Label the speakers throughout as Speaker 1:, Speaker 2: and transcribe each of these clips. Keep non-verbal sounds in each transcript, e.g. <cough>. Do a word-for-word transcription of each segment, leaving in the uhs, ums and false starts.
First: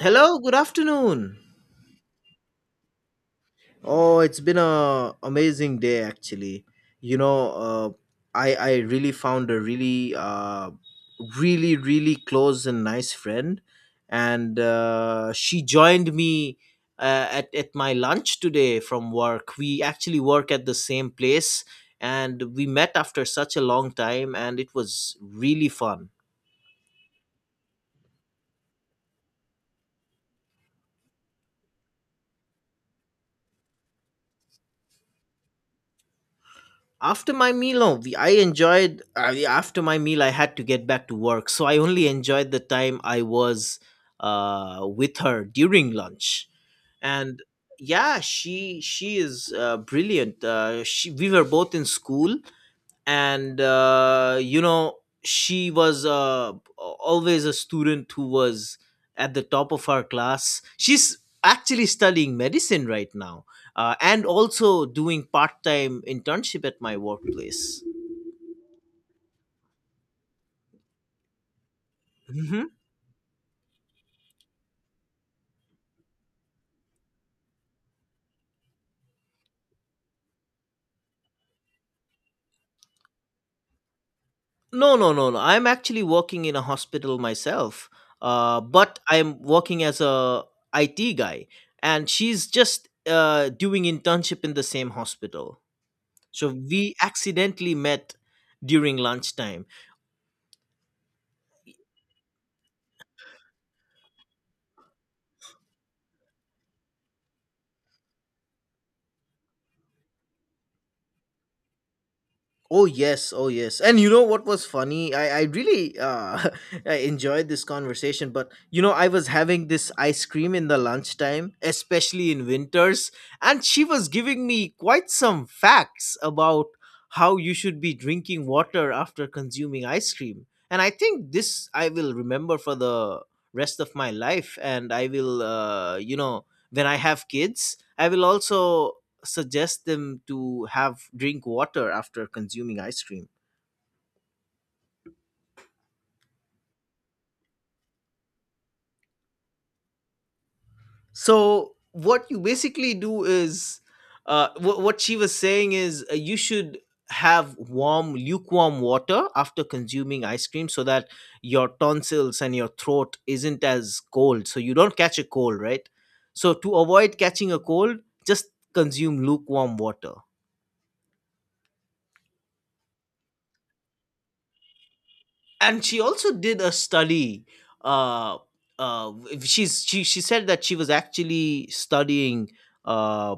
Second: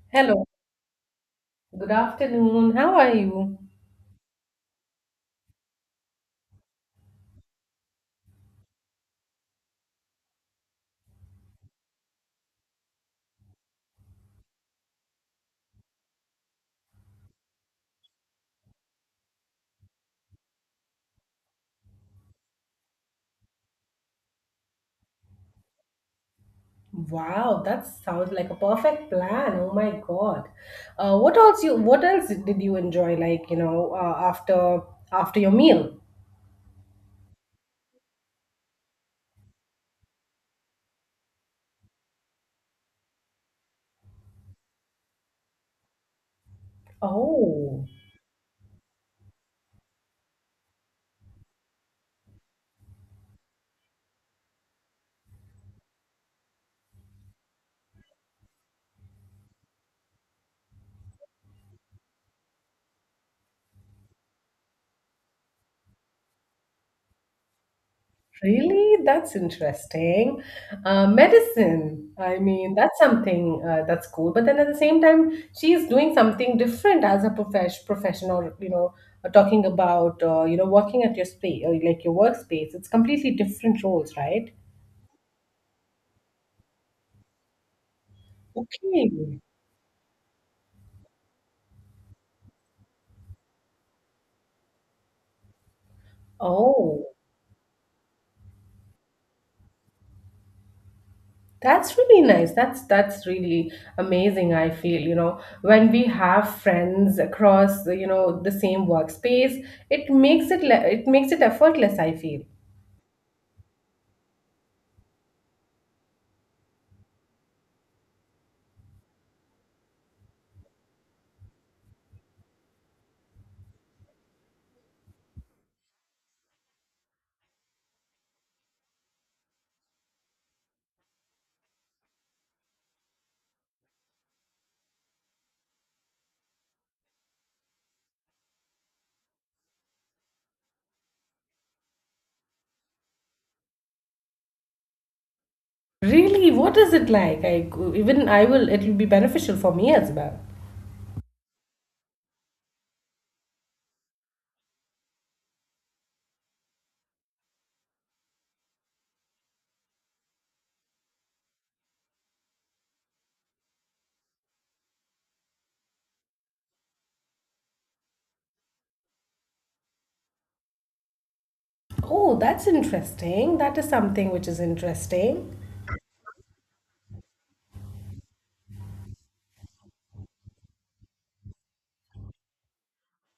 Speaker 1: Hello,
Speaker 2: Hello,
Speaker 1: good afternoon.
Speaker 2: good afternoon. How are you?
Speaker 1: Oh, it's been a amazing day actually. You know, uh, I I really found a really uh, really really close and nice friend, and uh, she joined me uh, at at my lunch today from work. We actually work at the same place, and we met after such a long time, and it was really fun.
Speaker 2: Wow, that sounds like a perfect plan. Oh my God. Uh, what else you what else did you enjoy like, you know, uh, after after your meal?
Speaker 1: After my meal, no we, I enjoyed, uh, yeah, after my meal I had to get back to work, so I only enjoyed the time I was uh, with her during lunch. And
Speaker 2: Oh,
Speaker 1: yeah, she she is uh, brilliant. Uh, she, we were both in school, and uh, you know she was uh, always a student who was at the top of her class. She's actually studying medicine right now, uh, and also doing part-time internship at my workplace.
Speaker 2: really? That's interesting. Uh, medicine. I
Speaker 1: hmm
Speaker 2: mean, that's something uh, that's cool. But then at the same time, she's doing something different as a profesh professional, you know, uh, talking about, uh, you know, working at your space, or like your workspace. It's completely different roles, right?
Speaker 1: no, no, no, no, I'm actually working in a hospital myself, uh, but
Speaker 2: Okay.
Speaker 1: I'm working as a IT guy, and she's just uh, doing internship in the same hospital. So we
Speaker 2: Oh,
Speaker 1: accidentally met during lunchtime.
Speaker 2: that's really nice. That's that's really amazing, I feel, you know, when we have friends across, you know, the same workspace, it makes it le- it makes it effortless, I feel.
Speaker 1: Oh yes, oh yes. And you know what was funny? I I really uh <laughs> I enjoyed this conversation, but you know I was having this ice cream in the lunchtime, especially in winters, and she was giving me quite some facts about how you should be drinking water after consuming ice cream. And I think this I will remember for the rest of my life, and I will uh you know when I have kids, I will also suggest them to have drink water after consuming ice cream.
Speaker 2: Really, what is it like? I even I will it will be beneficial for me as well.
Speaker 1: So what you basically do is uh, wh- what she was saying is, uh, you should have warm lukewarm water after consuming ice cream so that your tonsils and your throat isn't as cold, so you don't catch a cold, right? So to avoid catching a cold, just consume lukewarm water.
Speaker 2: Oh, that's interesting. That is something which is interesting.
Speaker 1: And she also did a study. uh uh she's she she said that she was actually studying, uh,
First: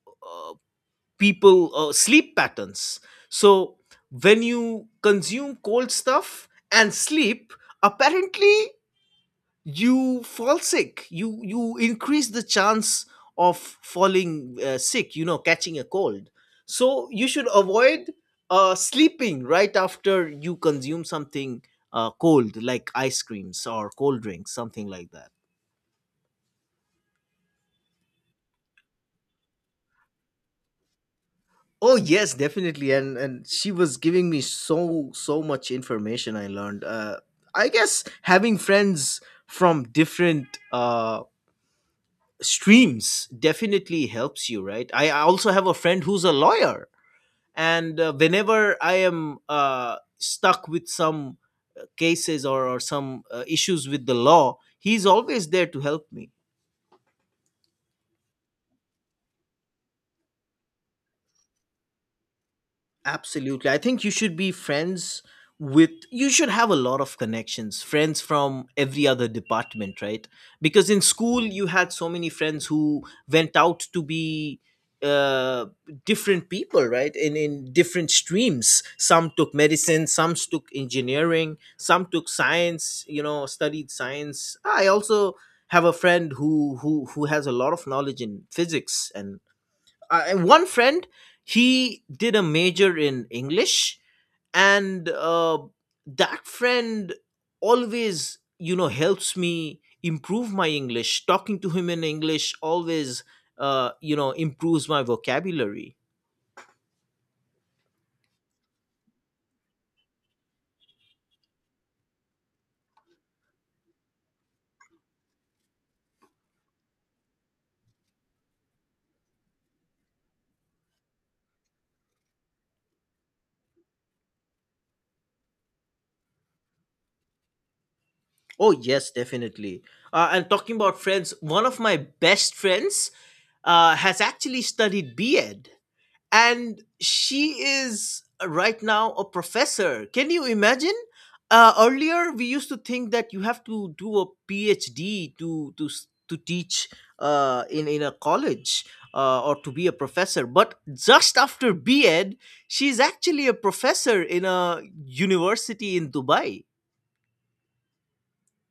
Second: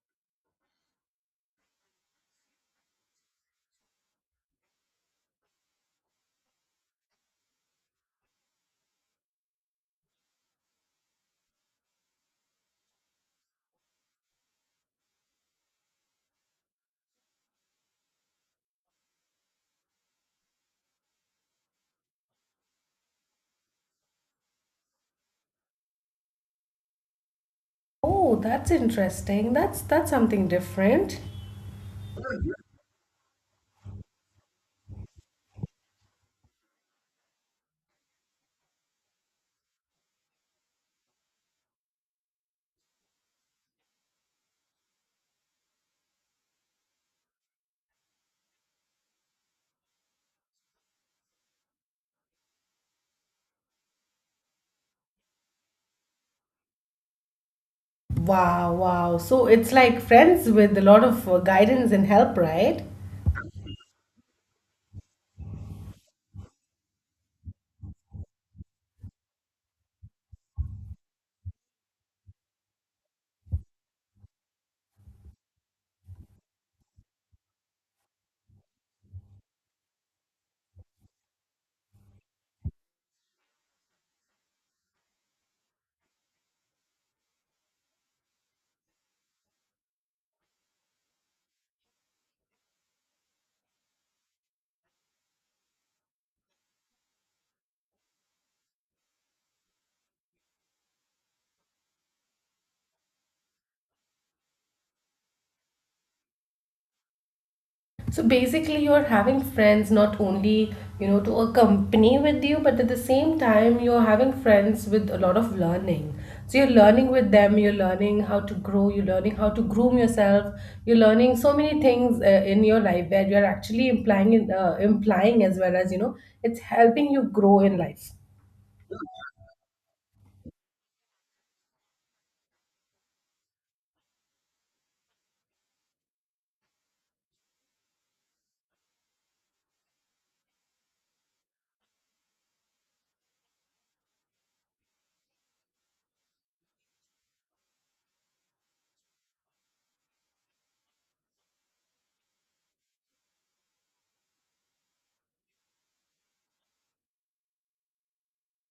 Speaker 1: uh people uh, sleep patterns. So when you consume cold stuff and sleep, apparently you fall sick, you you increase the chance of falling uh, sick, you know, catching a cold. So you should avoid uh, sleeping right after you consume something uh, cold, like ice creams or cold drinks, something like that.
Speaker 2: Oh, that's interesting. That's that's something different.
Speaker 1: Oh yes, definitely. And and she was giving me so so much information. I learned, uh, I guess having friends from different uh, streams definitely helps you, right? i I also have a friend who's a lawyer, and uh, whenever I am uh, stuck with some cases, or, or some uh, issues with the law, he's always there to help me.
Speaker 2: Wow, wow. So it's like friends with a lot of uh, guidance and help, right?
Speaker 1: Absolutely. I think you should be friends with, you should have a lot of connections, friends from every other department, right? Because in school, you had so many friends who went out to be uh different people, right? In in different streams, some took medicine, some took engineering, some took science, you know, studied science. I also have a friend who who who has a lot of knowledge in physics, and I, one friend, he did a major in English, and uh, that friend always, you know, helps me improve my English. Talking to him in English always, uh, you know improves my vocabulary.
Speaker 2: So basically, you're having friends not only, you know, to accompany with you, but at the same time, you're having friends with a lot of learning. So you're learning with them, you're learning how to grow, you're learning how to groom yourself, you're learning so many things uh, in your life where you're actually implying, in- uh, implying as well as, you know, it's helping you grow in life.
Speaker 1: Oh yes, definitely. Uh, and talking about friends, one of my best friends uh, has actually studied B.Ed, and she is uh, right now a professor. Can you imagine? Uh, earlier, we used to think that you have to do a PhD to to s- to teach uh, in in a college, uh, or to be a professor. But just after B.Ed, she's actually a professor in a university in Dubai.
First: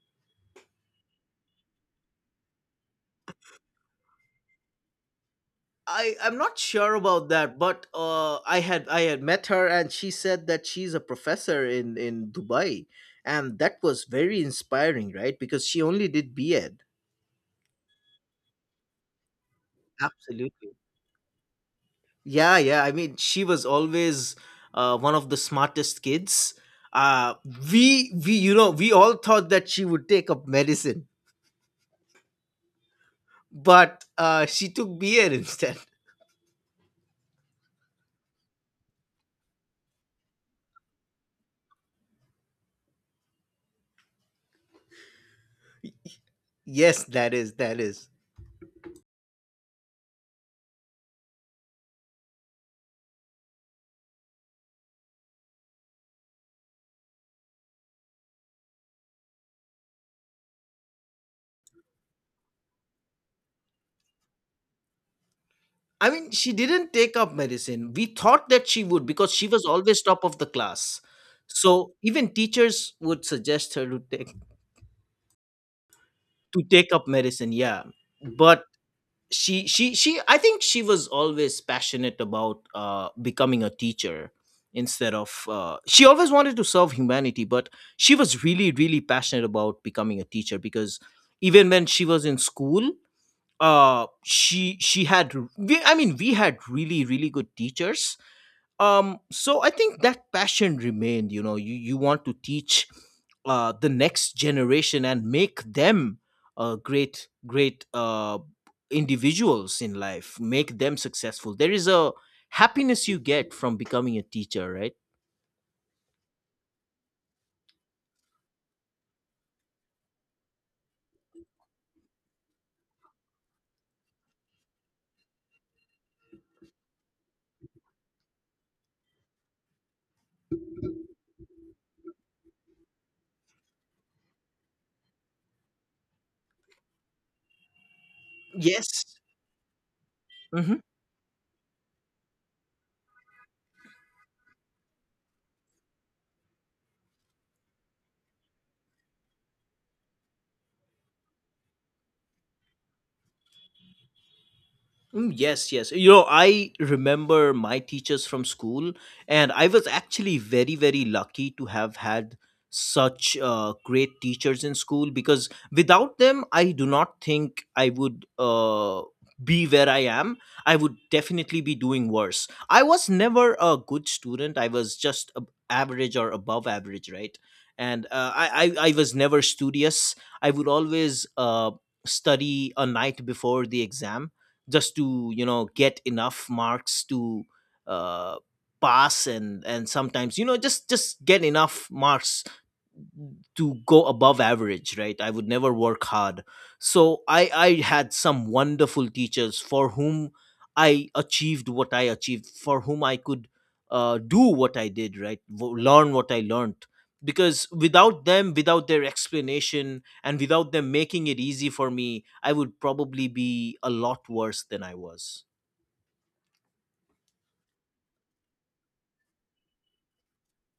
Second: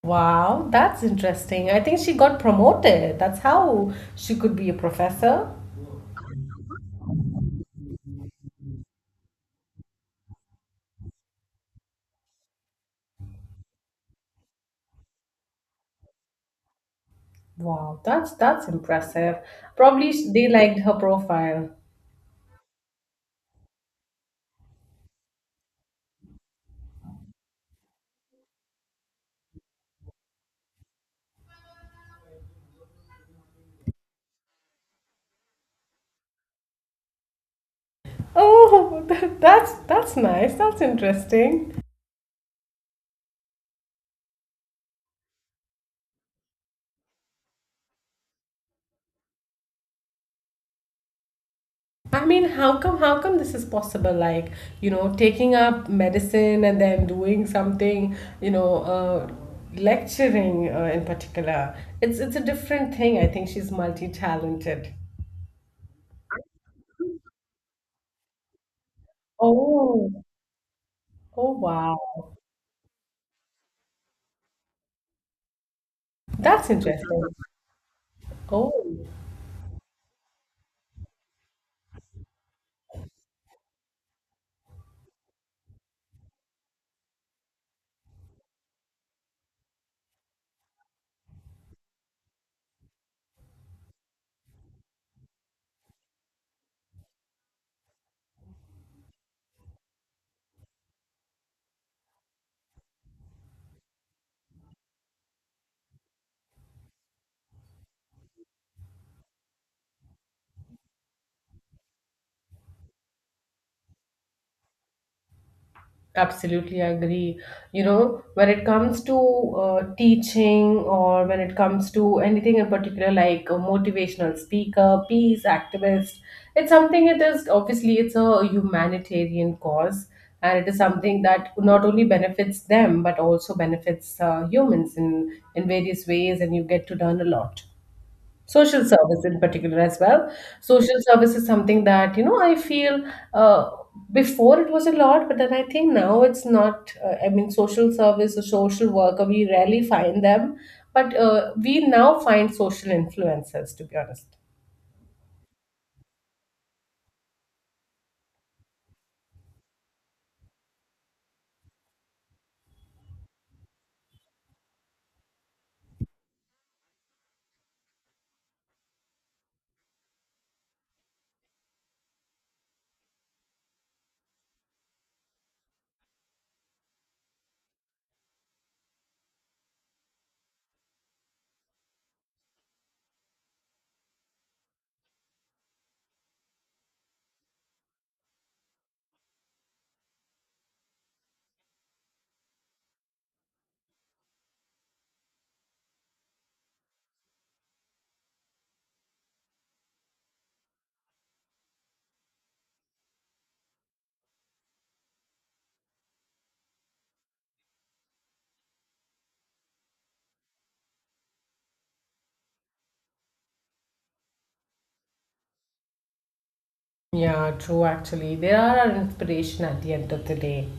Speaker 2: Wow, that's interesting. I think she got promoted. That's how she could be a professor.
Speaker 1: I I'm not sure about that, but uh, I had I had met her, and she said that she's a professor in in Dubai, and that was very inspiring, right? Because she only did B.Ed.
Speaker 2: Wow, that's that's impressive. Probably sh- they
Speaker 1: Absolutely.
Speaker 2: liked her profile.
Speaker 1: Yeah, yeah. I mean, she was always uh, one of the smartest kids. Uh, we we you know we all thought that she would take up medicine, but uh, she took B.Ed instead. <laughs>
Speaker 2: Oh, <laughs> that, that's that's nice. That's interesting.
Speaker 1: Yes, that is, that is.
Speaker 2: I mean, how come how come this is possible? Like, you know, taking up medicine and then doing something, you know, uh, lecturing uh, in particular. It's it's a different thing. I think she's multi-talented.
Speaker 1: I mean, she didn't take up medicine. We thought that she would because she was always
Speaker 2: Oh,
Speaker 1: top of the class.
Speaker 2: oh
Speaker 1: So
Speaker 2: wow.
Speaker 1: even teachers would suggest her to take, to
Speaker 2: That's
Speaker 1: take up
Speaker 2: interesting.
Speaker 1: medicine. Yeah, but
Speaker 2: Oh,
Speaker 1: she she she. I think she was always passionate about uh, becoming a teacher instead of, uh, she always wanted to serve humanity, but she was really really passionate about becoming a teacher because even when she was in school, uh she she had we, i mean we had really really good teachers. Um so I think that passion remained, you know, you you want to teach uh the next generation and make them uh great great uh individuals in life, make them successful. There is a happiness you get from becoming a teacher, right?
Speaker 2: absolutely agree. You know, when it comes to uh, teaching or when it comes to anything in particular, like a motivational speaker, peace activist, it's something it is obviously it's a humanitarian cause, and it is something that not only benefits them but also benefits uh, humans in in various ways, and you get to learn a lot. Social
Speaker 1: Yes.
Speaker 2: service in particular as well. Social service is something that you know I feel, uh, before it was a lot but then I think now it's not, uh, I mean social service or social worker we rarely find them, but uh, we now find social influencers, to be honest.
Speaker 1: Mm, yes, yes. You know, I remember my teachers from school, and I was actually very, very lucky to have had such uh, great teachers in school, because without them, I do not think I would uh, be where I am. I would definitely be doing worse. I was never a good student, I was just ab- average or above average, right? And uh, I, I, I was never studious. I would always uh, study a night before the exam just to, you know, get enough marks to uh, pass. And and sometimes, you know, just just get enough marks to go above average, right? I would never work hard. So i i had some wonderful teachers for whom I achieved what I achieved, for whom I could uh, do what I did, right? W- learn what I learned, because without them, without their explanation, and without them making it easy for me, I would probably be a lot worse than I was.
Speaker 2: Yeah, true, actually. They are our inspiration at the end of the day.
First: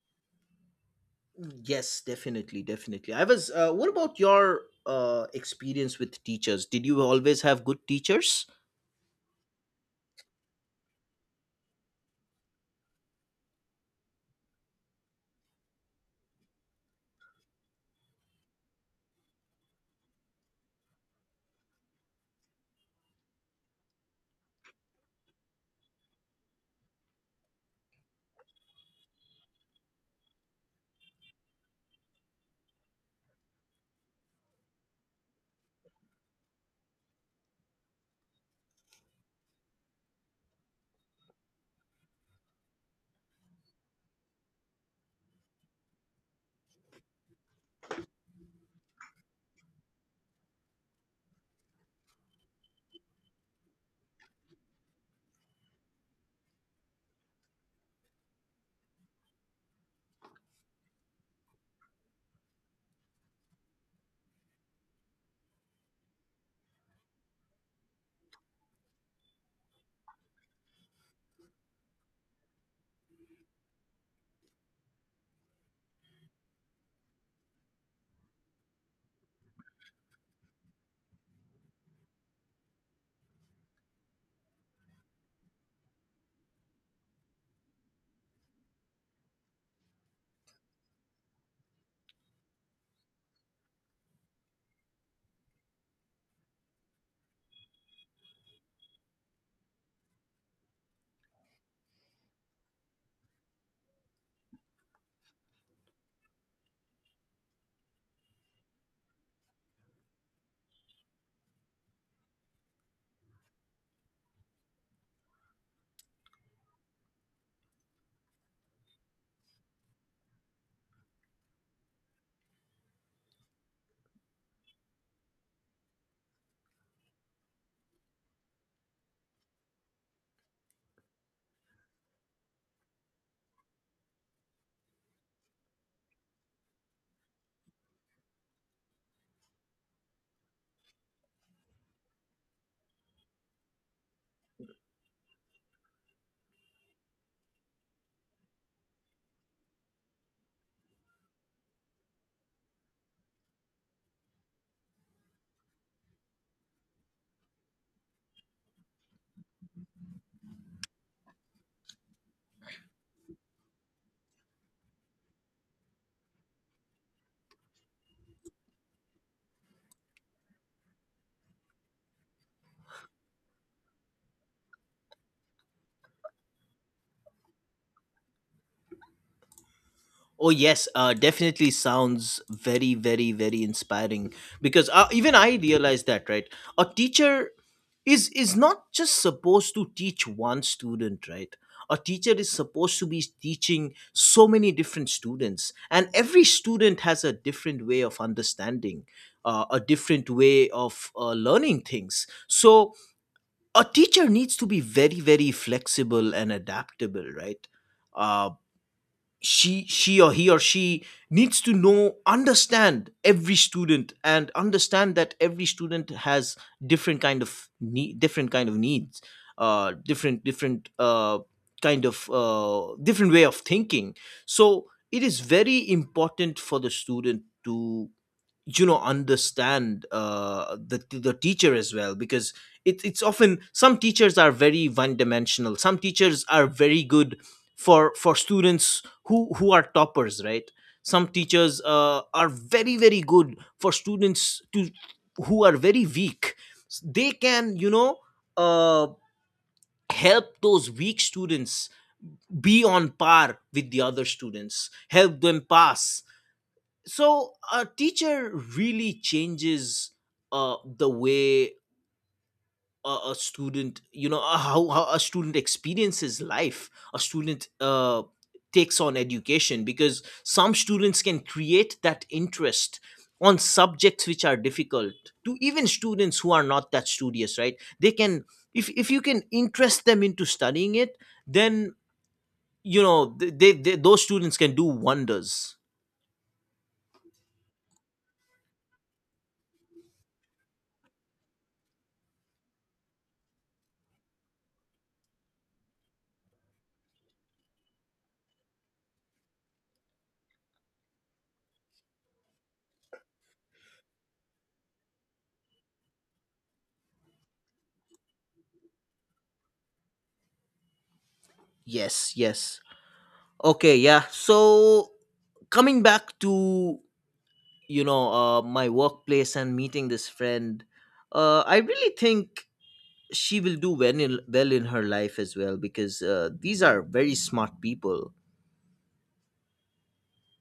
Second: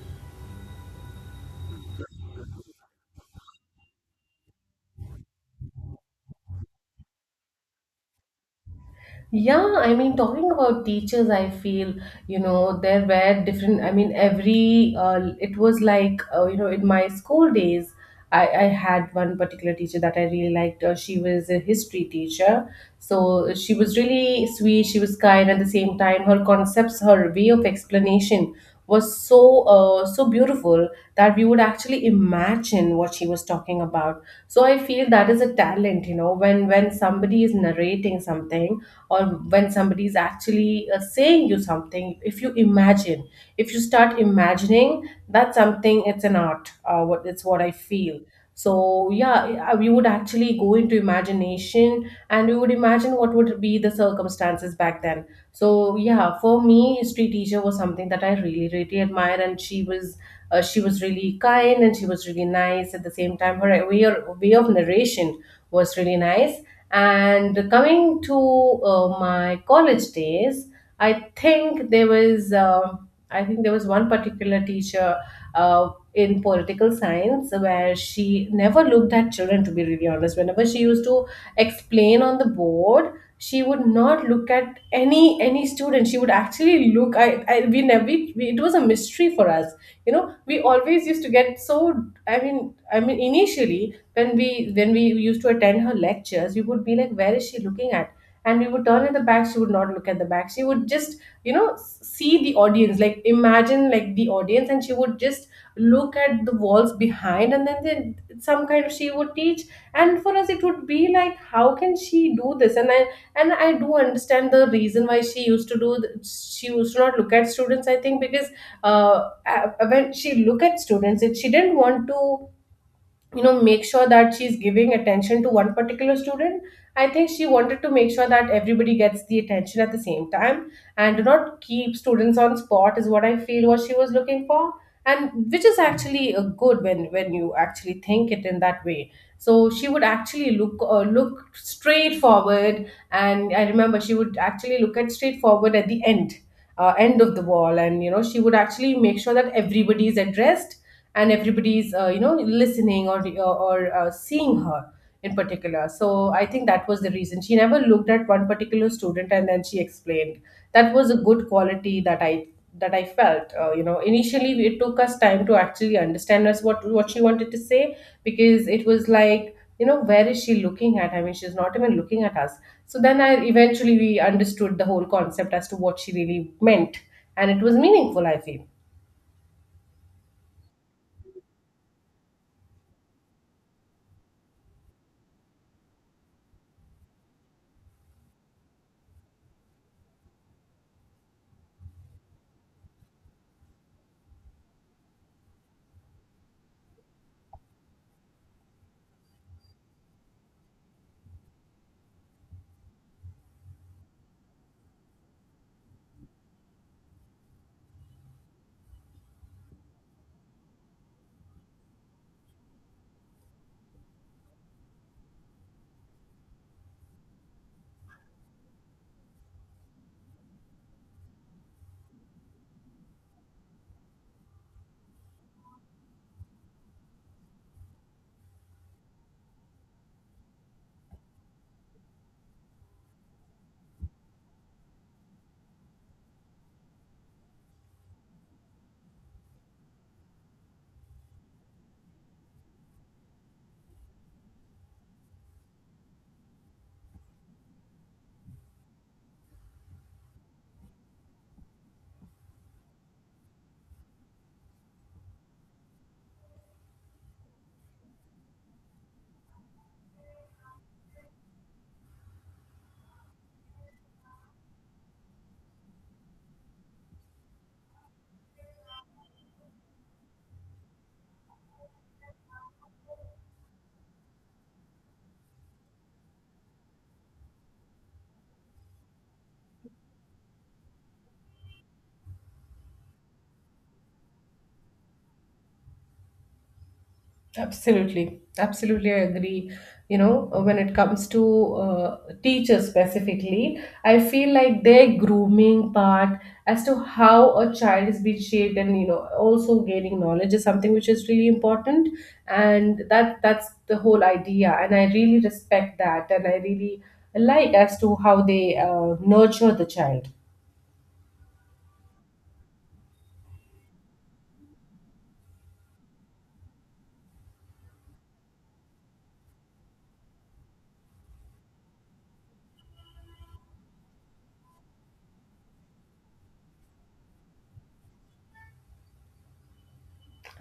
Speaker 1: Yes, definitely, definitely. I was. Uh, what about your uh, experience with teachers? Did you always have good teachers?
Speaker 2: Yeah, I mean, talking about teachers, I feel, you know, there were different, I mean, every, uh, it was like, uh, you know, in my school days, I, I had one particular teacher that I really liked. Uh, she was a history teacher. So she was really sweet, she was kind at the same time. Her concepts, her way of explanation was so, uh, so beautiful that we would actually imagine what she was talking about. So I feel that is a talent, you know, when, when somebody is narrating something or when somebody is actually uh, saying you something. If you imagine, if you start imagining that's something, it's an art, uh, what it's what I feel. So yeah, we would actually go into imagination and we would imagine what would be the circumstances back then. So yeah, for me history teacher was something that I really really admire, and she was uh, she was really kind and she was really nice at the same time. Her way, way of narration was really nice. And coming to uh, my college days, I think there was uh, I think there was one particular teacher uh, in political science, where she never looked at children. To be really honest, whenever she used to explain on the board, she would not look at any any student. She would actually look. I, I we never we, we- it was a mystery for us. You know, we always used to get so. I mean, I mean initially when we when we used to attend her lectures, we would be like where is she looking at, and we would turn at the back, she would not look at the back, she would just you know s- see the audience, like imagine like the audience, and she would just look at the walls behind, and then then some kind of she would teach. And for us it would be like how can she do this. And i and i do understand the reason why she used to do th- she used to not look at students. I think because, uh, a- when she look at students, it she didn't want to you know make sure that she's giving attention to one particular student. I think she wanted to make sure that everybody gets the attention at the same time and do not keep students on spot, is what I feel what she was looking for. And which is actually uh, good when when you actually think it in that way. So she would actually look, uh, look straightforward, and I remember she would actually look at straightforward at the end, uh, end of the wall, and you know she would actually make sure that everybody is addressed and everybody's uh, you know listening or or uh, seeing her in particular. So I think that was the reason she never looked at one particular student and then she explained. That was a good quality that i that i felt. Uh, you know, initially it took us time to actually understand us what what she wanted to say, because it was like you know where is she looking at, I mean she's not even looking at us. So then I eventually we understood the whole concept as to what she really meant, and it was meaningful, I feel.
Speaker 1: Oh yes, uh, definitely sounds very, very, very inspiring. Because uh, even I realized that, right? A teacher is is not just supposed to teach one student, right? A teacher is supposed to be teaching so many different students, and every student has a different way of understanding, uh, a different way of uh, learning things. So a teacher needs to be very very flexible and adaptable, right? uh, she she Or he or she needs to know, understand every student, and understand that every student has different kind of need, different kind of needs, uh, different different uh, kind of uh, different way of thinking. So it is very important for the student to, you know, understand uh, the the teacher as well, because it, it's often some teachers are very one dimensional. Some teachers are very good for for students who who are toppers, right? Some teachers uh, are very very good for students to, who are very weak, they can, you know, uh, help those weak students be on par with the other students, help them pass. So a teacher really changes uh, the way a, a student, you know, uh, how, how a student experiences life. A student uh, takes on education, because some students can create that interest on subjects which are difficult, to even students who are not that studious, right? They can, if, if you can interest them into studying it, then, you know, th- they, they, those students can do wonders.
Speaker 2: Absolutely, absolutely, I agree. You know, uh, when it comes to uh, teachers specifically, I feel like their grooming part as to how a child is being shaped and you know also gaining knowledge is something which is really important. And that that's the whole idea. And I really respect that, and I really like as to how they uh, nurture the child.
Speaker 1: Yes, yes. Okay, yeah. So coming back to, you know, uh, my workplace and meeting this friend, uh, I really think she will do well in, well in her life as well, because uh, these are very smart people.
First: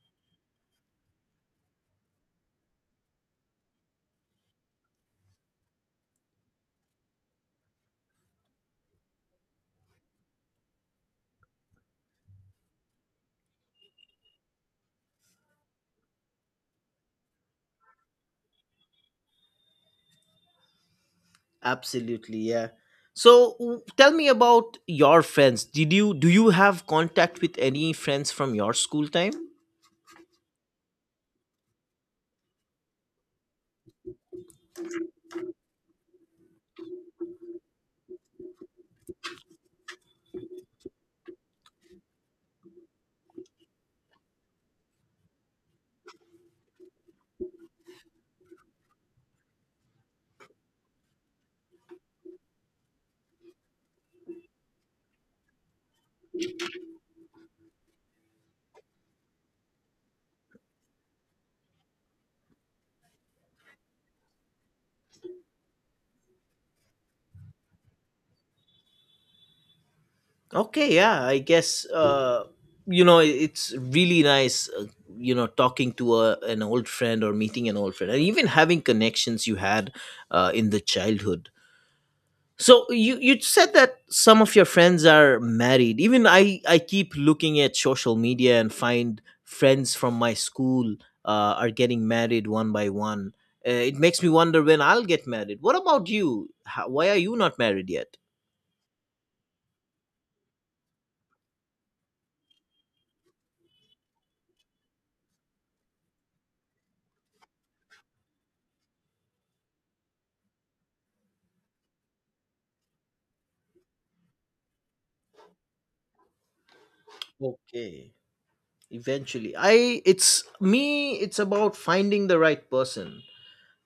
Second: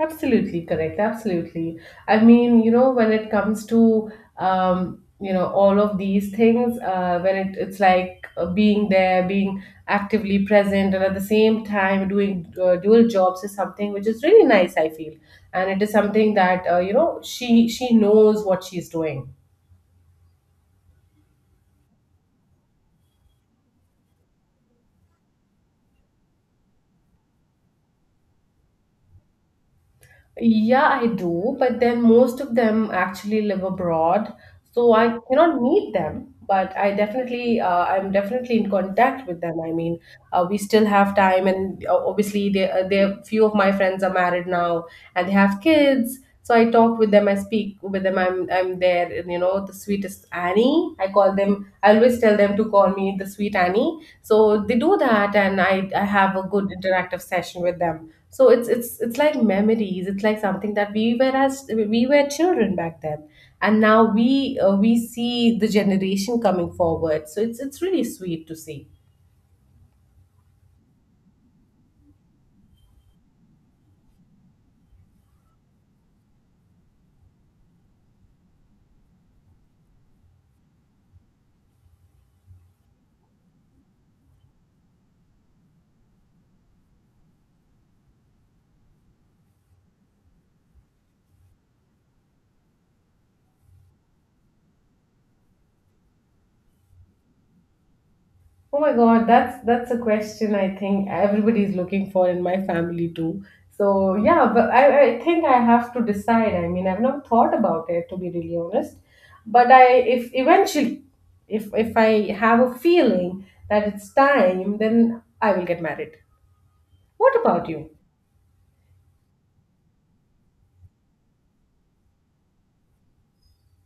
Speaker 2: Absolutely correct. Absolutely. I mean, you know, when it comes to um, you know all of these things, uh, when it, it's like uh, being there, being actively present, and at the same time doing uh, dual jobs is something which is really nice, I feel. And it is something that uh, you know she she knows what she's doing.
Speaker 1: Absolutely, yeah. So w- tell me about your friends. Did you, do you have contact with any friends from your school time?
Speaker 2: Yeah, I do, but then most of them actually live abroad, so I cannot meet them. But I definitely, uh, I'm definitely in contact with them. I mean, uh, we still have time, and uh, obviously, they, uh, they, few of my friends are married now, and they have kids. So I talk with them, I speak with them. I'm, I'm there, and you know, the sweetest Annie, I call them. I always tell them to call me the sweet Annie, so they do that. And i i have a good interactive session with them. So it's it's it's like memories, it's like something that we were, as we were children back then, and now we uh, we see the generation coming forward. So it's it's really sweet to see.
Speaker 1: Okay, yeah, I guess, uh, you know, i- it's really nice, uh, you know, talking to a, an old friend or meeting an old friend, and even having connections you had uh, in the childhood. So you you said that some of your friends are married. Even I I keep looking at social media and find friends from my school uh, are getting married one by one. Uh, it makes me wonder when I'll get married. What about you? How, why are you not married yet?
Speaker 2: Oh my God, that's that's a question I think everybody's looking for in my family too. So yeah, but I, I think I have to decide. I mean, I've not thought about it, to be really honest. But I, if eventually, if if I have a feeling that it's time, then I will get married. What about you?
Speaker 1: Okay. Eventually, I it's me it's about finding the right person.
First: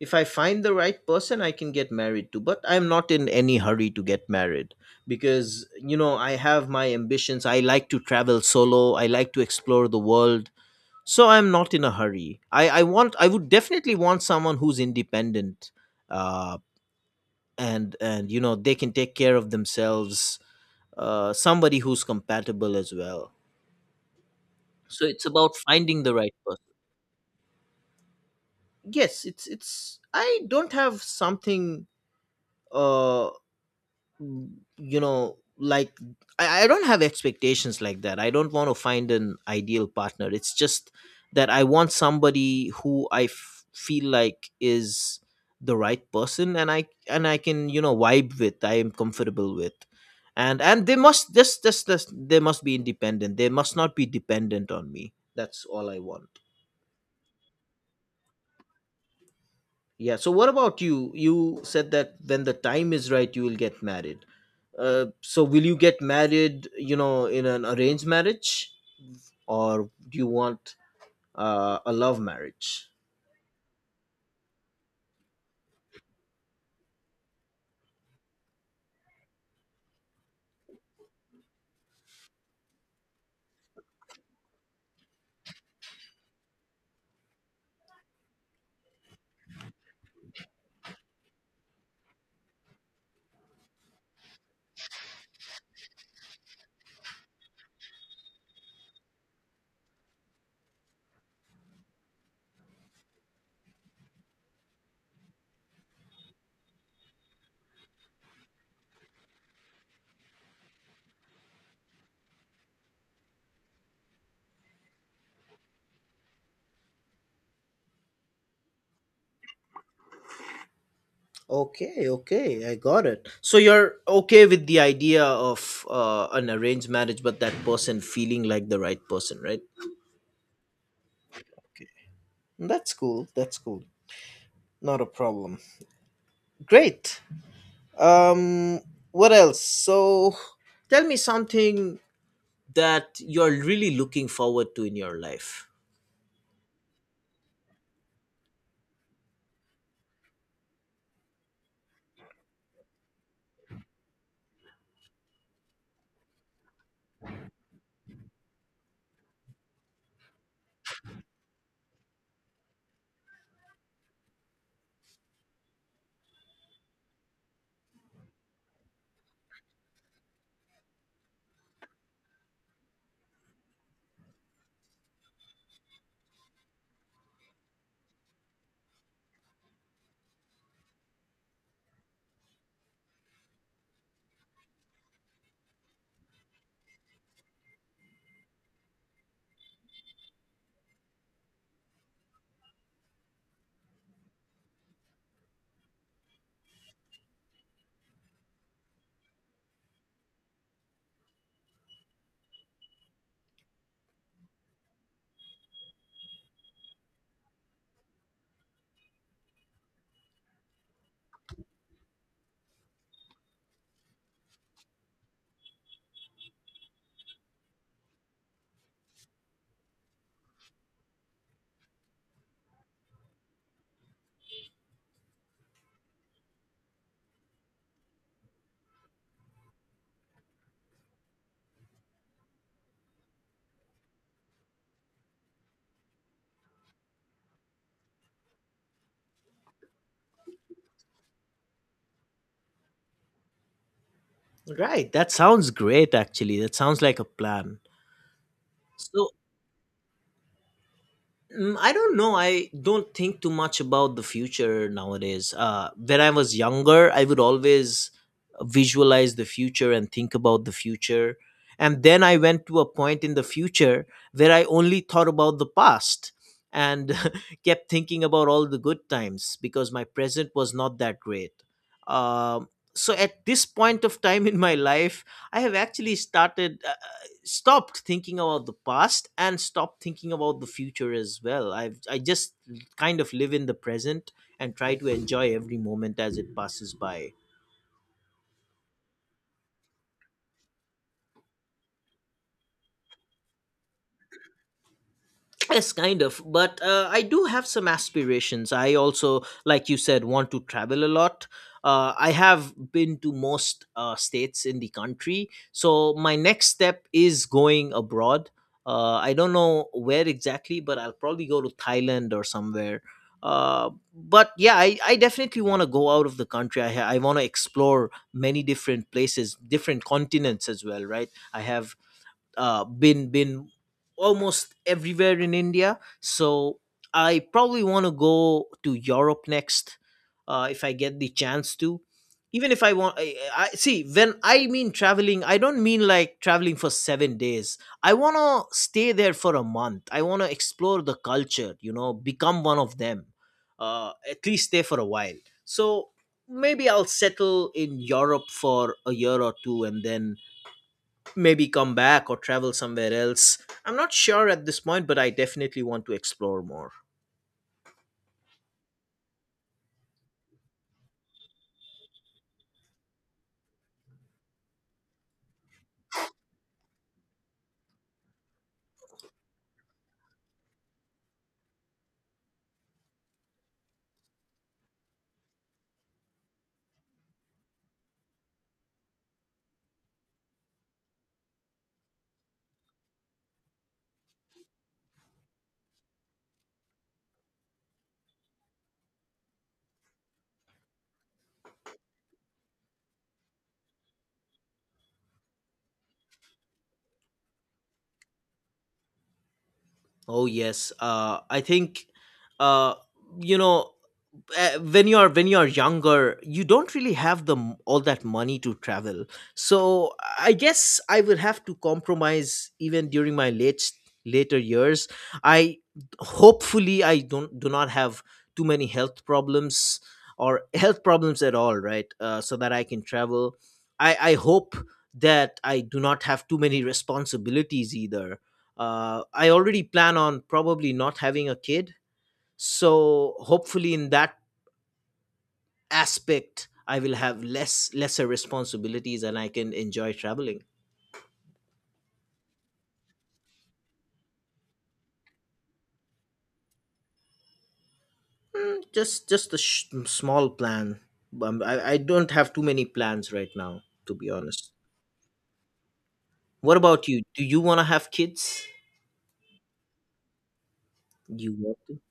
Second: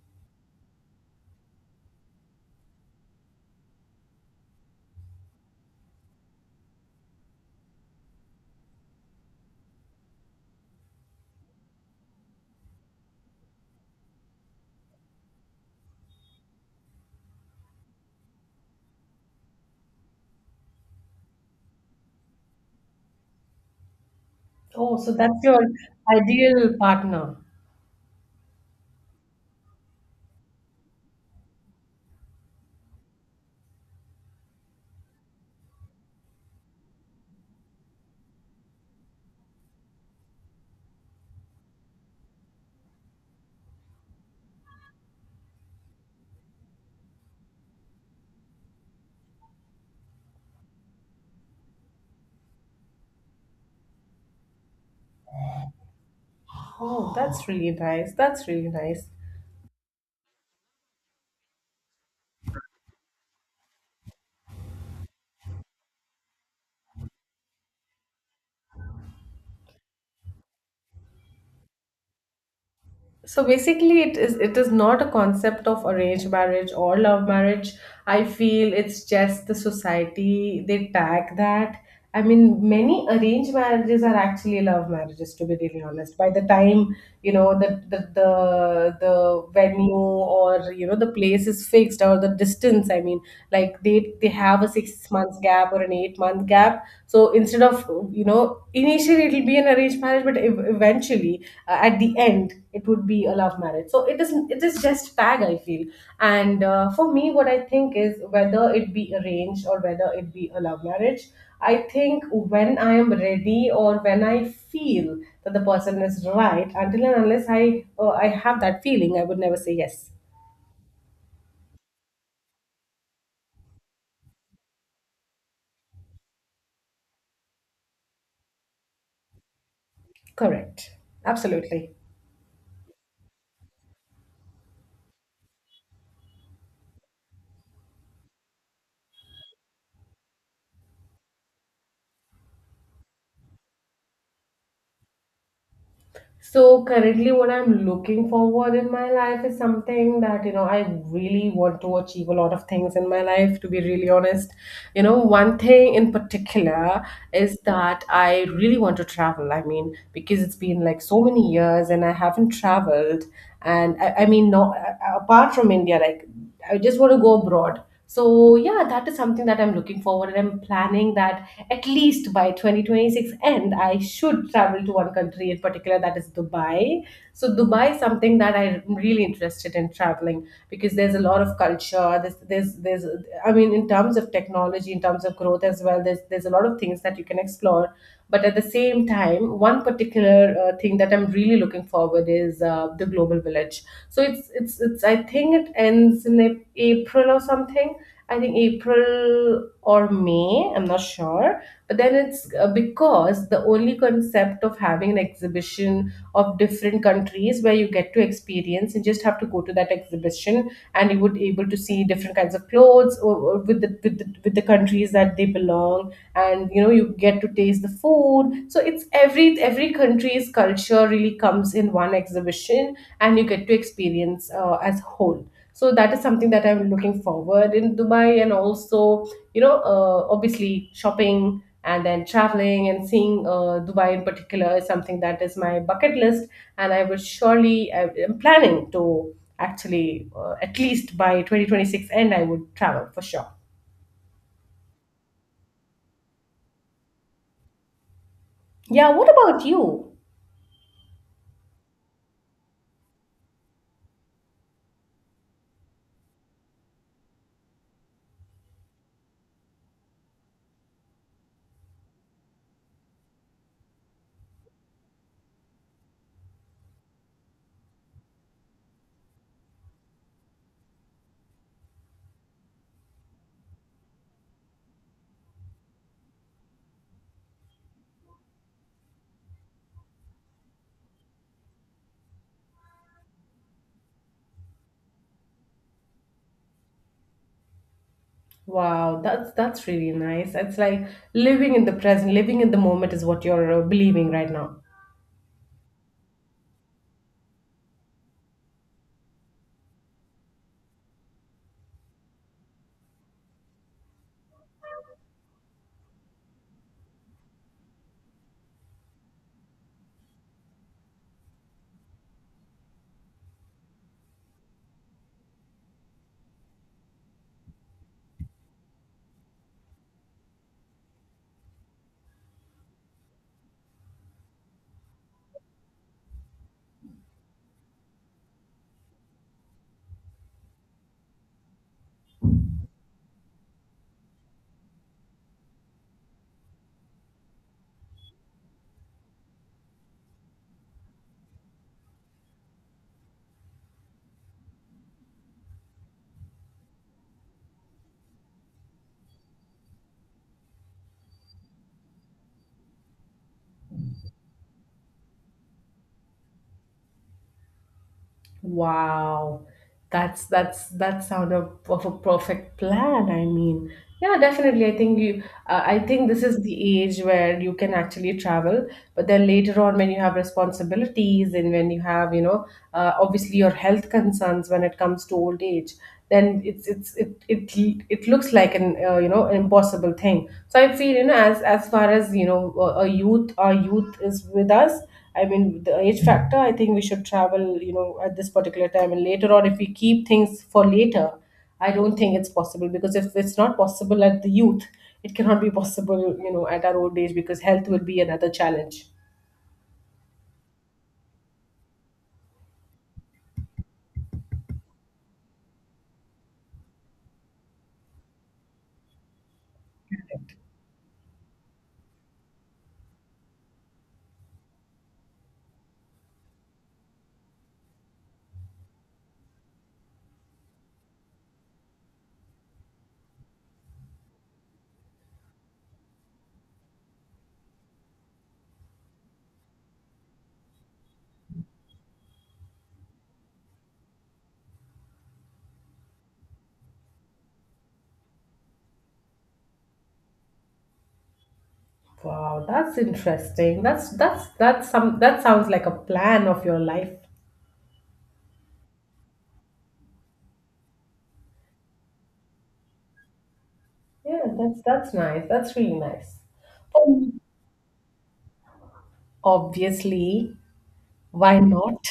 Speaker 1: If I find the right person, I can get married to, but I'm not in any hurry to get married because, you know, I have my ambitions. I like to travel solo, I like to explore the world. So I'm not in a hurry. I i want I would definitely want someone who's independent, uh and and, you know, they can take care of themselves. Uh somebody who's compatible as well.
Speaker 2: Oh,
Speaker 1: So
Speaker 2: so
Speaker 1: it's
Speaker 2: that's
Speaker 1: about
Speaker 2: your
Speaker 1: finding the right person.
Speaker 2: ideal partner.
Speaker 1: Yes, it's it's I don't have something, uh mm, you know like i, I don't have expectations like that. I don't want to find an ideal partner. It's just that I want somebody who I f- feel like is the right person, and i and i can, you know, vibe with, I am comfortable with. And and they must just just just they must be independent, they must not be dependent on me. That's all I want.
Speaker 2: Oh, that's really nice. That's really nice.
Speaker 1: Yeah. So what about you? You said that when the time is right, you will get married. Uh, so will you get married? You know, in an arranged marriage, or do you want uh, a love marriage?
Speaker 2: So basically, it is it is not a concept of arranged marriage or love marriage. I feel it's just the society they tag that. I mean, many arranged marriages are actually love marriages, to be really honest. By the time, you know, the the the, the venue, or you know the place is fixed, or the distance, I mean like they they have a six months gap or an eight month gap. So instead of, you know, initially it'll be an arranged marriage, but ev- eventually uh, at the end it would be a love marriage. So it is it is just tag, I feel. And uh, for me, what I think is whether it be arranged or whether it be a love marriage, I think when I am ready or when I feel that the person is right, until and unless I, uh, I have that feeling, I would never say yes.
Speaker 1: Okay. Okay. I got it. So you're okay with the idea of uh, an arranged marriage, but that person feeling like the right person, right?
Speaker 2: Correct. Absolutely.
Speaker 1: That's cool. That's cool. Not a problem. Great. Um. What else? So, tell me something that you're really looking forward to in your life.
Speaker 2: So currently what I'm looking forward in my life is something that you know I really want to achieve a lot of things in my life, to be really honest. You know, one thing in particular is that I really want to travel. I mean, because it's been like so many years and I haven't traveled and I, I mean not apart from India, like I just want to go abroad. So yeah, that is something that I'm looking forward and I'm planning that at least by twenty twenty-six end I should travel to one country in particular, that is Dubai. So Dubai is something that I'm really interested in traveling because there's a lot of culture. There's there's there's I mean in terms of technology, in terms of growth as well, there's there's a lot of things that you can explore. But at at the same time, one particular uh, thing that I'm really looking forward is uh, the Global Village. So it's it's it's I think it ends in Ap- April or something. I think April or May. I'm not sure. But then it's uh, because the only concept of having an exhibition of different countries where you get to experience, you just have to go to that exhibition and you would able to see different kinds of clothes or, or with the with the, with the countries that they belong. And you know you get to taste the food, so it's every every country's culture really comes in one exhibition and you get to experience uh, as whole. So that is something that I'm looking forward in Dubai, and also, you know, uh, obviously shopping and then traveling and seeing uh, Dubai in particular is something that is my bucket list. And I would surely I am planning to actually, uh, at least by twenty twenty-six end I would travel for sure.
Speaker 1: Right. That sounds great, actually. That sounds like a plan.
Speaker 2: Yeah, what
Speaker 1: So
Speaker 2: about you?
Speaker 1: Mm, I don't know. I don't think too much about the future nowadays. Uh, when I was younger, I would always visualize the future and think about the future. And then I went to a point in the future where I only thought about the past and <laughs> kept thinking about all the good times because my present was not that great. Um so at this point of time in my life, I have actually started. Uh, stopped thinking about the past and stopped thinking about the future as well. I've I just kind of live in the present and try to enjoy every moment as it passes by.
Speaker 2: Wow, that's that's really nice. It's like living in the present, living in the moment is what you're uh, believing right now.
Speaker 1: Yes, kind of. But uh, I do have some aspirations. I also, like you said, want to travel a lot. Uh, I have been to most uh, states in the country. So my next step is going abroad. Uh, I don't know where exactly, but I'll probably go to Thailand or somewhere. Uh, but yeah, I, I definitely want to go out of the country. I, ha- I want to explore many different places, different continents as well, right? I have uh, been been almost everywhere in India. So I probably want to go to Europe next uh, if I get the chance to. Even if I want, I, I see when I mean traveling, I don't mean like traveling for seven days. I want to stay there for a month. I want to explore the culture, you know, become one of them, uh, at least stay for a while. So maybe I'll settle in Europe for a year or two and then maybe come back or travel somewhere else. I'm not sure at this point, but I definitely want to explore more.
Speaker 2: Wow, that's that's that sound of, of a perfect plan. I mean, yeah, definitely. I think you, uh, I think this is the age where you can actually travel. But then later on, when you have responsibilities and when you have, you know, uh, obviously your health concerns when it comes to old age, then it's it's it it it looks like an uh, you know impossible thing. So I feel, you know, as as far as you know a a youth, our youth is with us. I mean, the age factor, I think we should travel, you know, at this particular time. And later on, if we keep things for later, I don't think it's possible because if it's not possible at the youth, it cannot be possible, you know, at our old age because health will be another challenge.
Speaker 1: Oh yes, uh, I think, uh, you know, uh, when you're when you're younger you don't really have the m- all that money to travel. So I guess I will have to compromise even during my late later years. I hopefully I don't do not have too many health problems, or <laughs> health problems at all, right? Uh, so that I can travel. I i hope that I do not have too many responsibilities either. Uh, I already plan on probably not having a kid, so hopefully in that aspect I will have less lesser responsibilities and I can enjoy traveling.
Speaker 2: Wow, that's interesting. That's that's that's some that sounds like a plan of your life.
Speaker 1: Just just a sh- small plan. um, I, I don't have too many plans right now, to be
Speaker 2: Yeah,
Speaker 1: honest.
Speaker 2: that's that's nice. That's really nice.
Speaker 1: What about you,
Speaker 2: Um,
Speaker 1: do you want to have kids?
Speaker 2: obviously,
Speaker 1: You
Speaker 2: why
Speaker 1: want to...
Speaker 2: not?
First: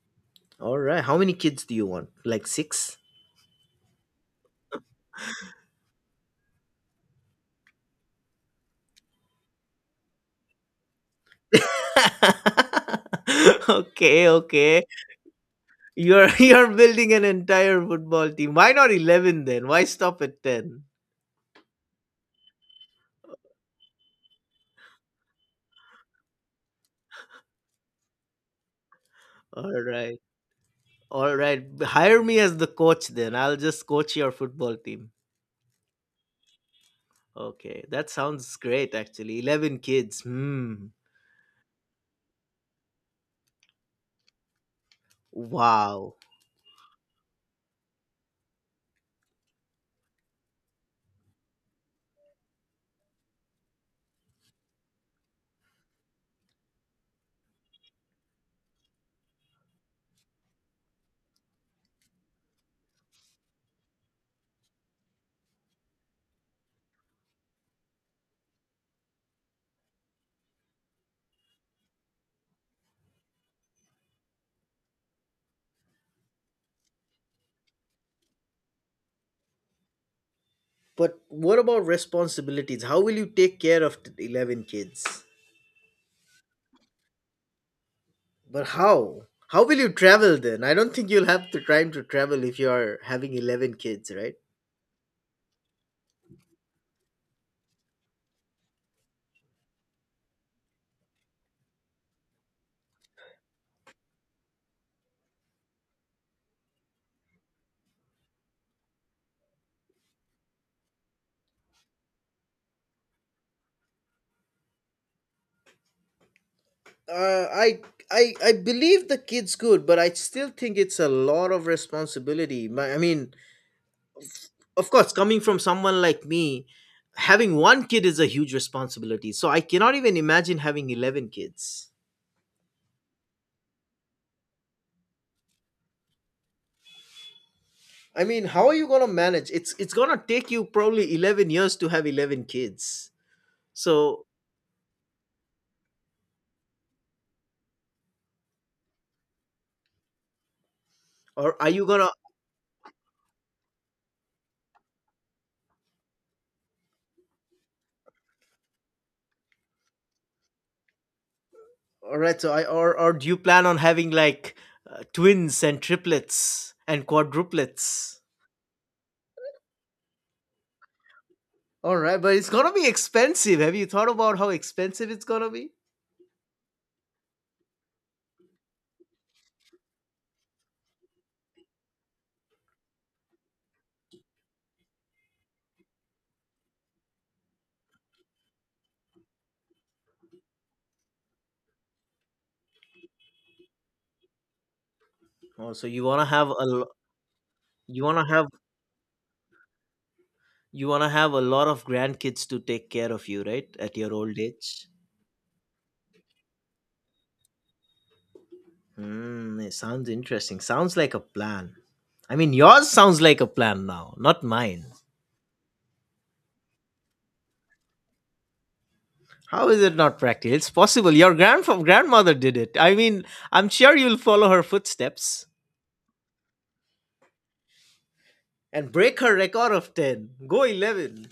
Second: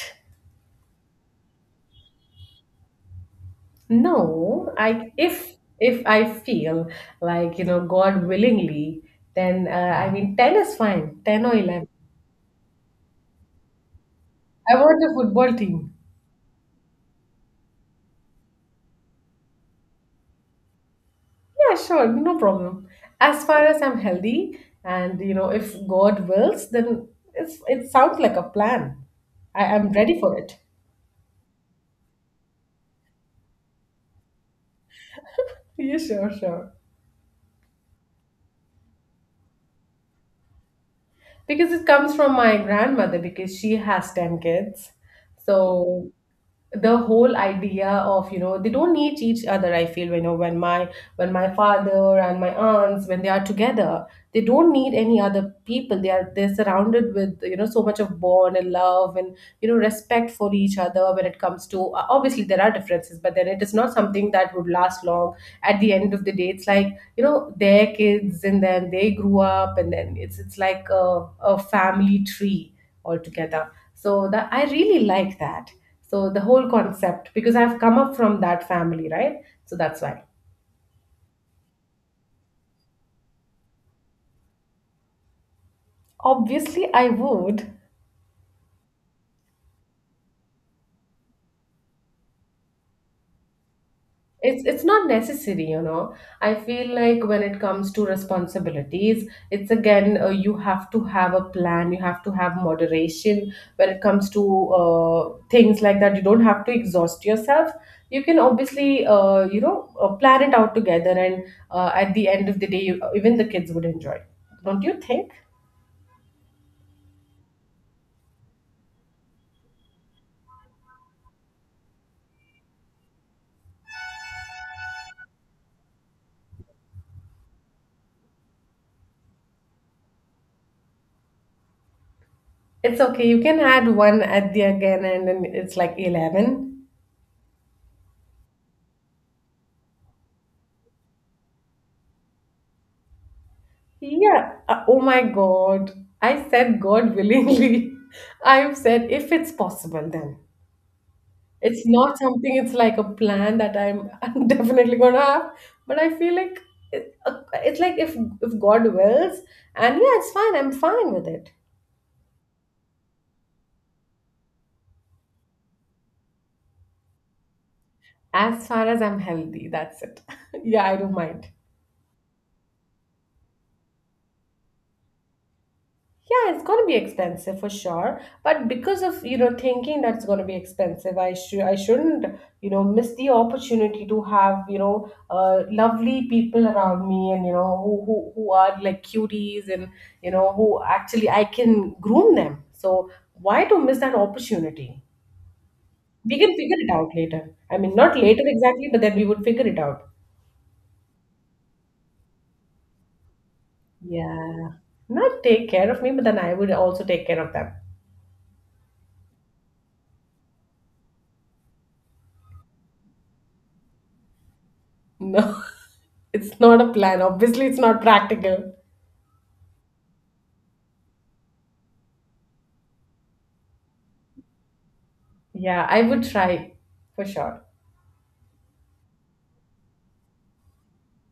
Speaker 1: All right, how many kids do you want, like six?
Speaker 2: No, I if if I feel like, you know, God willingly, then uh, I mean ten is fine, ten or eleven.
Speaker 1: <laughs> Okay,
Speaker 2: I
Speaker 1: okay.
Speaker 2: want a football team.
Speaker 1: You're <laughs> you're building an entire football team. Why not eleven, then? Why stop at ten?
Speaker 2: Yeah, sure, no problem. As far as I'm healthy and you know, if God wills, then it's it sounds like a plan. I
Speaker 1: All
Speaker 2: am
Speaker 1: right.
Speaker 2: ready for it. <laughs>
Speaker 1: All right. Hire me as the coach then. I'll just coach your football team.
Speaker 2: Yeah, sure, sure.
Speaker 1: Okay. That sounds great actually. eleven kids. Hmm.
Speaker 2: Because it comes from my grandmother because she has ten kids. So
Speaker 1: Wow.
Speaker 2: the whole idea of, you know, they don't need each other. I feel, you know, when my when my father and my aunts, when they are together, they don't need any other people. They are they're surrounded with, you know, so much of bond and love and, you know, respect for each other. When it comes to, uh, obviously there are differences, but then it is not something that would last long. At the end of the day, it's like, you know, their kids and then they grew up, and then it's it's like a, a family tree altogether, so that I really like that. So the whole concept, because I've come up from that family, right? So that's why.
Speaker 1: But what about responsibilities? How will you take care of t- eleven kids?
Speaker 2: Obviously, I would.
Speaker 1: But how? How will you travel then? I don't think you'll have the time to travel if you are having eleven kids, right?
Speaker 2: It's it's not necessary, you know. I feel like when it comes to responsibilities, it's again, uh, you have to have a plan. You have to have moderation when it comes to uh, things like that. You don't have to exhaust yourself. You can, obviously, uh, you know, uh, plan it out together, and, uh, at the end of the day, you, even the kids would enjoy. Don't you think?
Speaker 1: Uh, I I I believe the kids could, but I still think it's a lot of responsibility. My, I mean, of course, coming from someone like me, having one kid is a huge responsibility, so I cannot even imagine having eleven kids.
Speaker 2: It's okay. You can add one at the again, and then it's like eleven.
Speaker 1: I mean, how are you going to manage? It's it's going to take you probably eleven years to have eleven kids. So,
Speaker 2: Yeah. Uh, oh my God. I said God willingly. <laughs> I've said if it's possible, then
Speaker 1: or are you
Speaker 2: it's
Speaker 1: going to...
Speaker 2: not something, it's like a plan that I'm, <laughs> I'm definitely going to have. But I feel like it, uh, it's like if, if God wills, and yeah, it's fine. I'm fine with it.
Speaker 1: All right, so I or or do you plan on having like uh, twins and triplets and quadruplets?
Speaker 2: As far as I'm healthy, that's it. <laughs> Yeah, I don't mind.
Speaker 1: All right, but it's going to be expensive. Have you thought about how expensive it's going to be?
Speaker 2: Yeah, it's gonna be expensive for sure. But because of, you know, thinking that's gonna be expensive, I should I shouldn't, you know, miss the opportunity to have, you know, uh, lovely people around me and, you know, who, who who are like cuties and, you know, who actually I can groom them. So why to miss that opportunity?
Speaker 1: oh so you want to
Speaker 2: We
Speaker 1: have
Speaker 2: can
Speaker 1: a
Speaker 2: figure
Speaker 1: lo-
Speaker 2: it out later. I mean,
Speaker 1: you
Speaker 2: not
Speaker 1: want to
Speaker 2: later
Speaker 1: have...
Speaker 2: exactly, but then we would figure it out.
Speaker 1: You want to have a lot of grandkids to take care of you, right? At your old
Speaker 2: Yeah.
Speaker 1: age.
Speaker 2: Not take care of me, but then I would also take care of them.
Speaker 1: Hmm, it sounds interesting. Sounds like a plan. I mean, yours sounds like a plan now, not mine.
Speaker 2: No, <laughs> it's not a plan. Obviously, it's not practical.
Speaker 1: How is it not practical? It's possible. Your grandf- grandmother did it. I mean, I'm sure you'll follow her footsteps
Speaker 2: Yeah, I would try for sure.
Speaker 1: and break her record of ten. Go eleven.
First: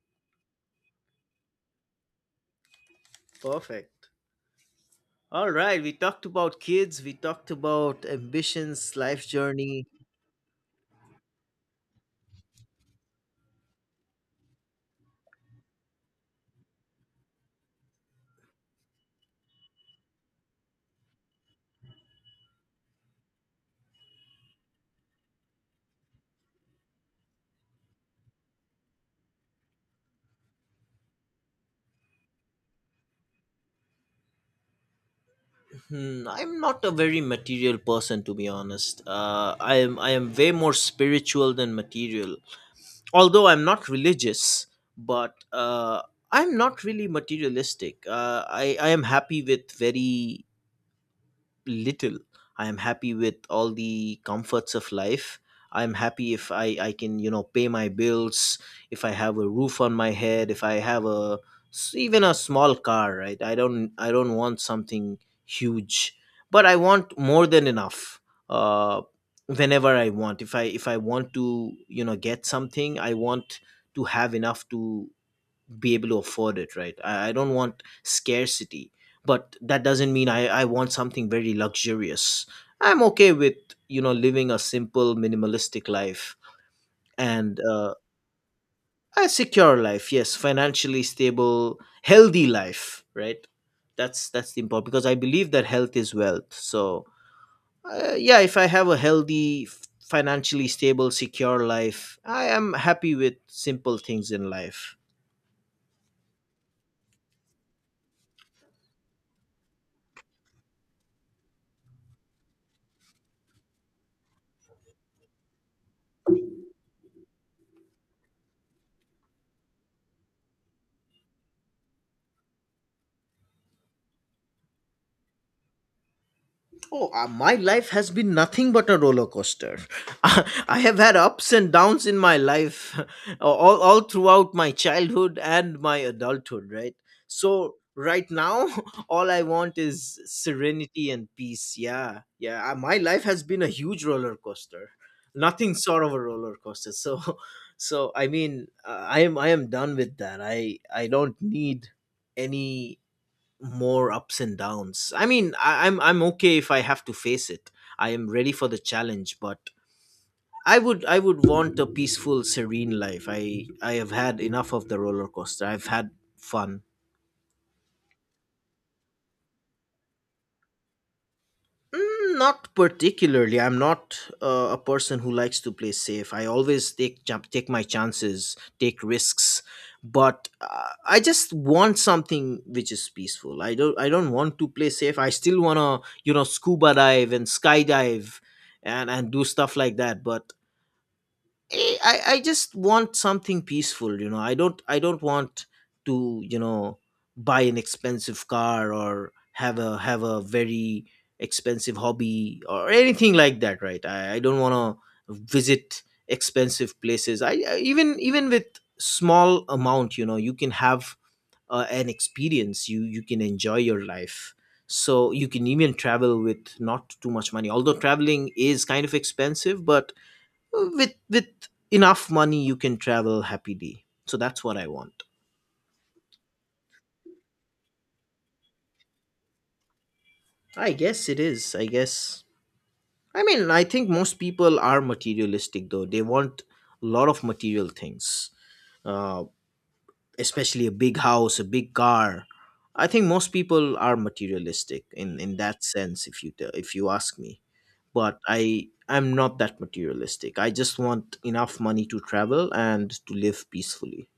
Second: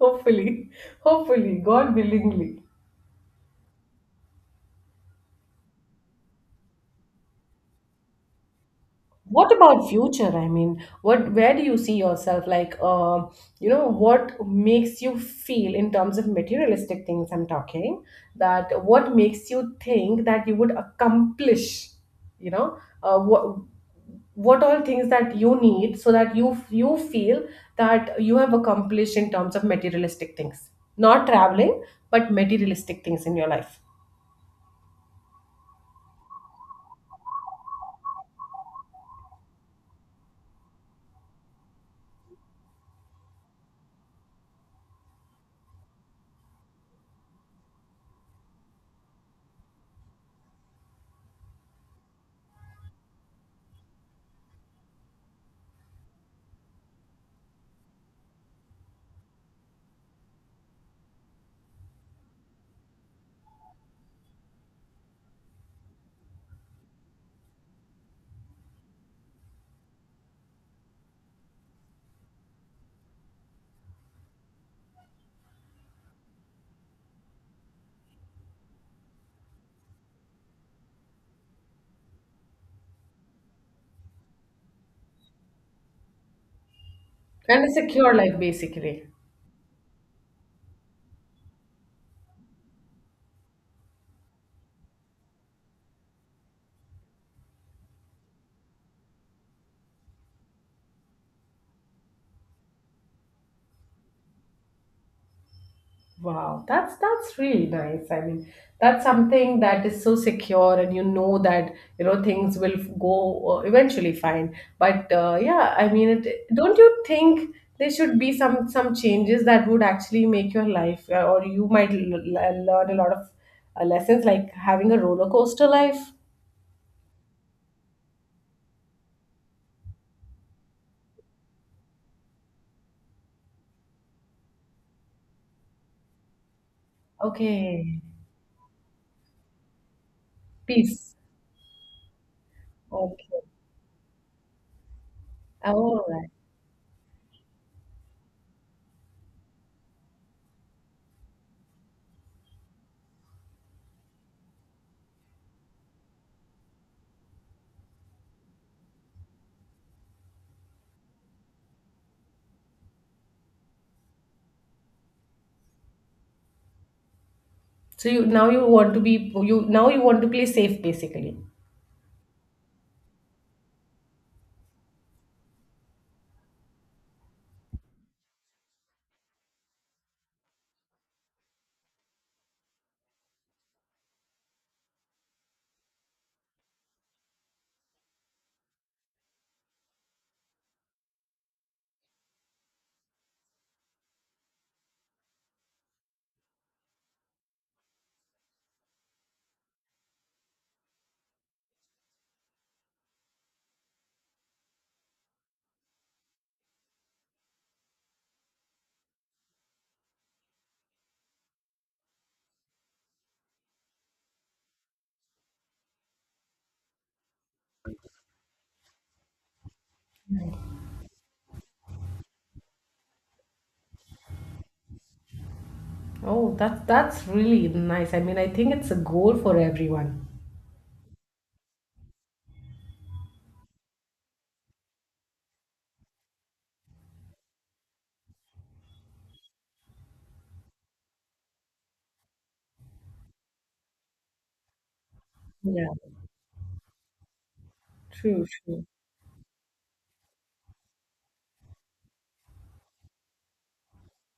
Speaker 2: Hopefully, hopefully, God willingly.
Speaker 1: Perfect. All right, we talked about kids, we talked about ambitions, life
Speaker 2: What
Speaker 1: journey...
Speaker 2: about future? I mean, what where do you see yourself? Like, uh, you know, what makes you feel in terms of materialistic things? I'm talking that what makes you think that you would accomplish, you know, uh, what what all things that you need so that you you feel that you have accomplished in terms of materialistic things, not traveling, but materialistic things in your life
Speaker 1: Hmm, I'm not a very material person, to be honest. Uh, I am I am way more spiritual than material. Although I'm not religious, but uh, I'm not really materialistic. Uh, I I am happy with very little. I am happy with all the comforts of life. I am happy if i i can, you know, pay my bills, if I have a roof on my head, if I have a s- even a small car, right? i don't I don't want something huge, but I want more than enough. uh Whenever I want, if i if I want to, you know, get something, I want to have enough to be able to afford it, right? i, I don't want scarcity, but that doesn't mean I, I want something very luxurious. I'm okay with, you know, living a simple, minimalistic life. And
Speaker 2: and a
Speaker 1: uh,
Speaker 2: secure life basically.
Speaker 1: A secure life, yes, financially stable, healthy life, right? That's that's the important, because I believe that health is wealth. So, uh, yeah, if I have a healthy f- financially stable, secure life, I am happy with simple things in life.
Speaker 2: Wow, that's that's really nice. I mean, that's something that is so secure, and you know that you know things will f- go uh, eventually fine. But uh, yeah, I mean, it, don't you think there should be some some changes that would actually make your life, uh, or you might l- l- learn a lot of uh, lessons, like having a roller coaster life?
Speaker 1: Oh, uh, my life has been nothing but a roller coaster. <laughs> I have had ups and downs in my life, <laughs> all, all throughout my childhood and my adulthood, right? So,
Speaker 2: Okay,
Speaker 1: right now, <laughs> all I want is serenity
Speaker 2: peace.
Speaker 1: and peace. Yeah, yeah. uh, My life
Speaker 2: Okay,
Speaker 1: has been a huge roller coaster. Nothing sort
Speaker 2: all
Speaker 1: of a
Speaker 2: right.
Speaker 1: roller coaster. So, <laughs> so I mean, uh, I am I am done with that. I I don't need any more ups and downs. I mean, I, I'm I'm okay if I have to face it. I am ready for the challenge, but I would I would want a peaceful, serene life. I I have had enough of the roller coaster. I've had fun.
Speaker 2: So you now you want to be you now you want to play safe, basically.
Speaker 1: Mm, not particularly. I'm not uh, a person who likes to play safe. I always take jump, take my chances, take risks, but uh, I just want something which is peaceful. I don't. I don't want to play safe. I still wanna, you know, scuba dive and skydive, and and do stuff like that. But eh, I, I just want something peaceful. You know, i don't I don't want to, you know, buy an expensive car or have a have a very expensive hobby or anything like that, right? i, I don't want to visit expensive places. I, I even even with small amount, you know, you can have uh, an experience, you you can enjoy your life. So you can even travel with not too much money, although traveling is kind of expensive. But with with enough money, you can travel happily. So that's what I want.
Speaker 2: Oh, that's that's really nice. I mean, I think it's a goal for everyone.
Speaker 1: I guess it is, I guess. I mean, I think most people are materialistic, though. They want a lot of material things, uh, especially a big house, a big car. I think most people are materialistic in in that
Speaker 2: Yeah,
Speaker 1: sense, if you t- if you ask me. But
Speaker 2: true, true.
Speaker 1: i I'm not that materialistic. I just want enough money to travel and to live peacefully.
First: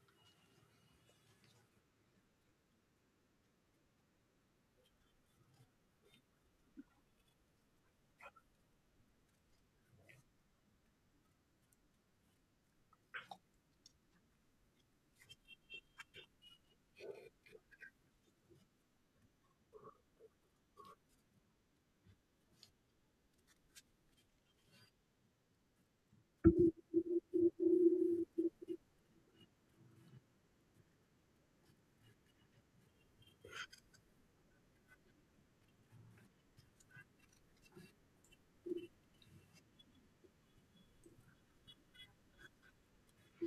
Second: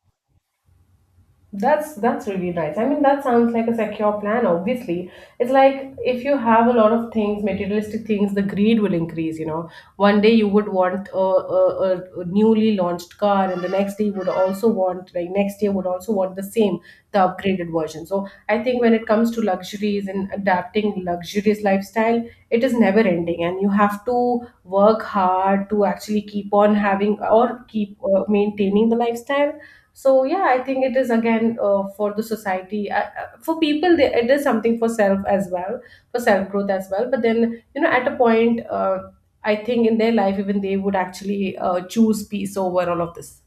Speaker 2: That's that's really nice. I mean, that sounds like a secure plan, obviously. It's like if you have a lot of things, materialistic things, the greed will increase, you know. One day you would want a, a, a a newly launched car, and the next day you would also want, like next year would also want the same, the upgraded version. So I think when it comes to luxuries and adapting luxurious lifestyle, it is never ending, and you have to work hard to actually keep on having or keep uh, maintaining the lifestyle. So yeah, I think it is again, uh, for the society, uh, uh, for people, they, it is something for self as well, for self growth as well. But then, you know, at a point, uh, I think in their life even they would actually uh, choose peace over all of this.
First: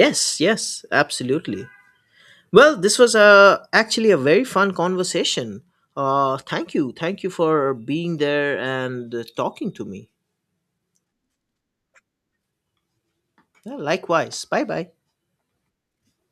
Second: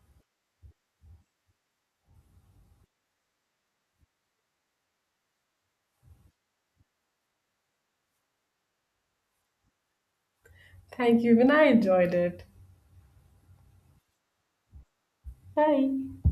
Speaker 1: Yes, yes, absolutely. Well, this was uh, actually a very fun conversation. Uh, thank you. Thank you for being there and uh, talking to me.
Speaker 2: Thank you, even I enjoyed it.
Speaker 1: Yeah, likewise. Bye bye.
Speaker 2: Bye.